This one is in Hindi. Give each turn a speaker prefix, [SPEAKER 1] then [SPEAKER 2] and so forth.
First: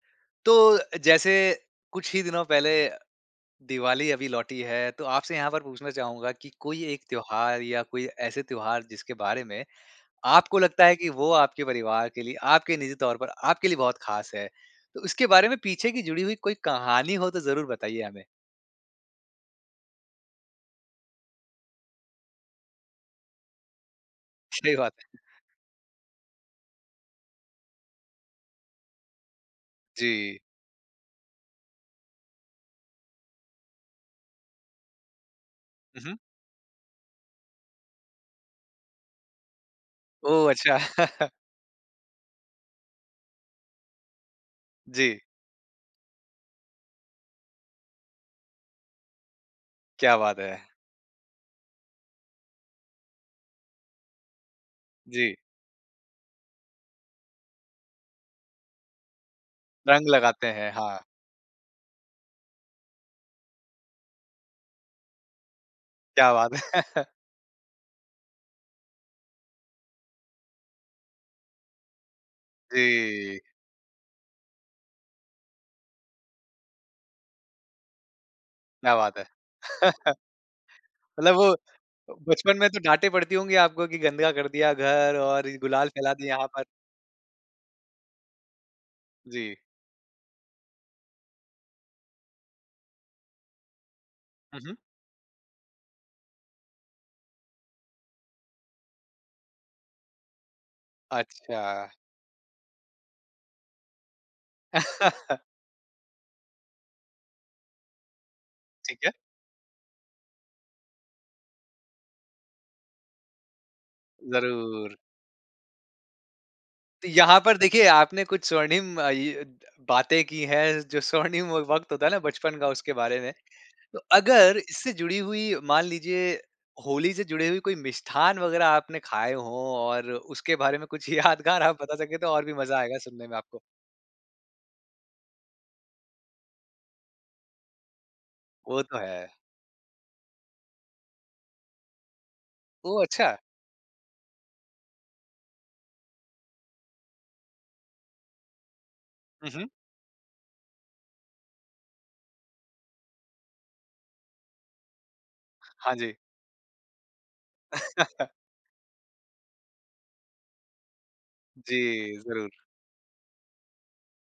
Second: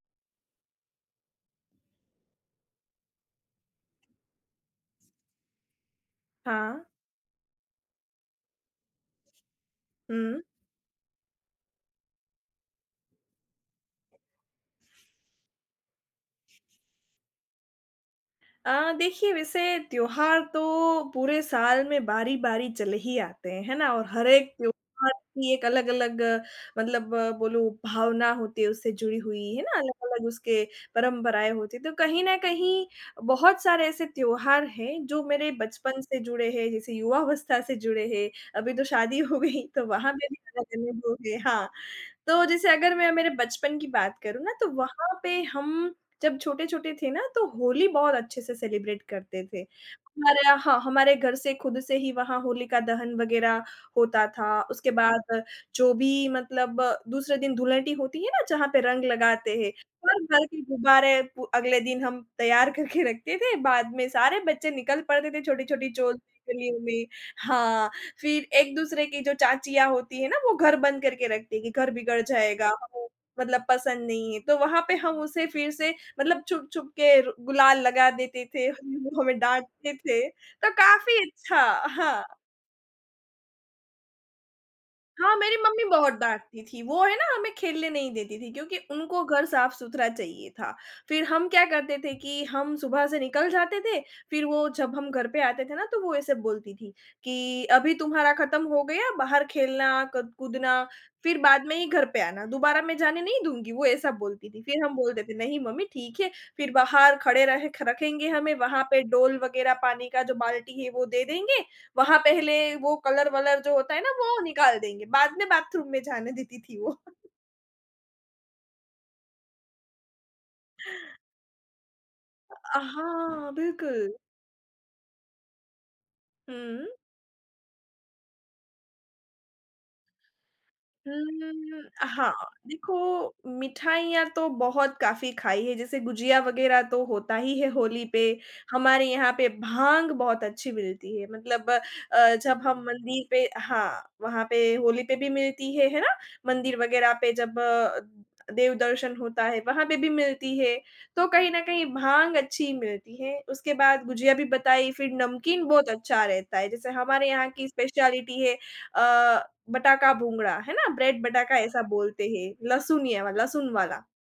[SPEAKER 1] तो जैसे कुछ ही दिनों पहले दिवाली अभी लौटी है, तो आपसे यहाँ पर पूछना चाहूँगा कि
[SPEAKER 2] हाँ।
[SPEAKER 1] कोई एक त्योहार या कोई ऐसे त्योहार जिसके बारे में
[SPEAKER 2] हुँ।
[SPEAKER 1] आपको लगता है कि वो आपके परिवार के लिए, आपके निजी तौर पर आपके लिए बहुत खास है, तो इसके बारे में पीछे की जुड़ी हुई कोई कहानी हो तो ज़रूर बताइए हमें?
[SPEAKER 2] अ, देखिए वैसे त्योहार तो पूरे साल में बारी-बारी चले ही आते हैं, है ना और हर एक
[SPEAKER 1] सही बात है।
[SPEAKER 2] त्योहार की एक अलग-अलग मतलब बोलो भावना होती है उससे जुड़ी हुई, है ना अलग-अलग
[SPEAKER 1] जी।
[SPEAKER 2] उसके परंपराएँ होती हैं, तो कहीं न कहीं बहुत सारे ऐसे त्योहार हैं जो मेरे बचपन
[SPEAKER 1] हुँ, हुँ।
[SPEAKER 2] से जुड़े हैं, जैसे युवावस्था से जुड़े हैं। अभी तो शादी हो गई तो वहाँ पे भी
[SPEAKER 1] ओह, अच्छा।
[SPEAKER 2] अगल-अलग लोग हैं हाँ, तो जैसे अगर मैं मेरे बचपन की बात करूँ ना तो वहाँ
[SPEAKER 1] जी।
[SPEAKER 2] पे हम जब छोटे-छोटे थे ना, तो होली बहुत अच्छे से सेलिब्रेट करते थे।
[SPEAKER 1] क्या
[SPEAKER 2] हमारे
[SPEAKER 1] बात
[SPEAKER 2] यहाँ
[SPEAKER 1] है।
[SPEAKER 2] हाँ, हमारे घर से खुद से ही वहाँ होलिका दहन वग़ैरह होता था, उसके
[SPEAKER 1] जी।
[SPEAKER 2] बाद जो भी मतलब दूसरे दिन धुलेंडी होती है ना जहाँ पर रंग लगाते हैं,
[SPEAKER 1] रंग
[SPEAKER 2] भर-भर
[SPEAKER 1] लगाते
[SPEAKER 2] के
[SPEAKER 1] हैं, हाँ।
[SPEAKER 2] गुब्बारे पू अगले दिन हम तैयार करके रखते थे बाद में सारे बच्चे निकल पड़ते थे छोटी-छोटी चॉल
[SPEAKER 1] क्या बात।
[SPEAKER 2] गलियों में। हाँ, फिर एक-दूसरे की जो चाचियाँ होती है ना, वो घर बंद करके रखती हैं कि घर बिगड़ जाएगा, हमें
[SPEAKER 1] जी।
[SPEAKER 2] मतलब पसंद नहीं है, तो वहाँ पे हम उसे फिर से मतलब छुप-छुप के रु गुलाल लगा देते थे,
[SPEAKER 1] क्या बात है।
[SPEAKER 2] हमें डाँटते थे, तो काफ़ी
[SPEAKER 1] मतलब वो
[SPEAKER 2] अच्छा
[SPEAKER 1] अ,
[SPEAKER 2] हाँ।
[SPEAKER 1] बचपन में तो डाँटें पड़ती होंगी आपको कि गंदा कर दिया घर
[SPEAKER 2] हाँ,
[SPEAKER 1] और
[SPEAKER 2] मेरी मम्मी
[SPEAKER 1] गुलाल
[SPEAKER 2] बहुत
[SPEAKER 1] फैला दिया यहाँ
[SPEAKER 2] डाँटती
[SPEAKER 1] पर।
[SPEAKER 2] थी, वो है ना हमें खेलने नहीं देती थी क्योंकि उनको घर
[SPEAKER 1] जी।
[SPEAKER 2] साफ-सुथरा चाहिए था। फिर हम क्या करते थे कि हम सुबह से निकल जाते थे, फिर
[SPEAKER 1] हुँ,
[SPEAKER 2] वो
[SPEAKER 1] हुँ।
[SPEAKER 2] जब हम घर पे आते थे ना, तो वो ऐसे बोलती थी कि अभी तुम्हारा ख़त्म हो गया, बाहर खेलना, क कूदना फिर बाद में ही
[SPEAKER 1] अच्छा।
[SPEAKER 2] घर पे आना दोबारा मैं जाने नहीं दूँगी वो ऐसा बोलती थी। फिर हम बोलते थे नहीं मम्मी ठीक है, फिर बाहर खड़े रहे ख रखेंगे हमें वहाँ
[SPEAKER 1] ठीक
[SPEAKER 2] पे
[SPEAKER 1] है।
[SPEAKER 2] डोल वग़ैरह पानी का जो बाल्टी है वो दे देंगे। वहाँ पहले वो कलर वलर जो होता है ना, वो निकाल
[SPEAKER 1] ज़रूर।
[SPEAKER 2] देंगे बाद में बाथरूम में जाने देती थी वो।
[SPEAKER 1] यहाँ पर देखिए आपने कुछ स्वर्णिम अ, इ बातें की हैं, जो स्वर्णिम व वक़्त होता है ना बचपन का
[SPEAKER 2] अ,
[SPEAKER 1] उसके बारे में।
[SPEAKER 2] हाँ,
[SPEAKER 1] तो
[SPEAKER 2] बिल्कुल।
[SPEAKER 1] अगर इससे जुड़ी हुई मान लीजिए
[SPEAKER 2] हुँ।
[SPEAKER 1] होली से जुड़ी हुई कोई मिष्ठान्न वगैरह आपने खाए हों और उसके बारे में कुछ
[SPEAKER 2] उम, हुँ,
[SPEAKER 1] यादगार आप
[SPEAKER 2] हुँ।
[SPEAKER 1] बता
[SPEAKER 2] अ,
[SPEAKER 1] सकें तो
[SPEAKER 2] हाँ,
[SPEAKER 1] और भी मज़ा
[SPEAKER 2] देखो
[SPEAKER 1] आएगा सुनने में आपको?
[SPEAKER 2] मिठाइयाँ तो बहुत काफ़ी खाई है जैसे गुझिया वग़ैरह तो होता ही है होली पे,
[SPEAKER 1] वो तो
[SPEAKER 2] हमारे यहाँ
[SPEAKER 1] है।
[SPEAKER 2] पे भांग बहुत अच्छी मिलती है मतलब अ, जब हम
[SPEAKER 1] ओह,
[SPEAKER 2] मंदिर
[SPEAKER 1] अच्छा।
[SPEAKER 2] पे हाँ, वहाँ पे होली पे भी मिलती है, है ना? मंदिर वग़ैरह पे जब अ, देव दर्शन होता
[SPEAKER 1] हुँ,
[SPEAKER 2] है
[SPEAKER 1] हुँ।
[SPEAKER 2] वहाँ पे भी मिलती है तो कहीं न कहीं भांग अच्छी मिलती है। उसके बाद गुझिया भी बताई, फिर नमकीन बहुत
[SPEAKER 1] हाँ जी।
[SPEAKER 2] अच्छा रहता है, जैसे हमारे यहाँ की स्पेशिएलिटी है अ, बटाका भुंगड़ा है ना? ब्रेड बटाका ऐसा
[SPEAKER 1] जी,
[SPEAKER 2] बोलते
[SPEAKER 1] ज़रूर।
[SPEAKER 2] हैं, लहसुनिया लहसुन वाला।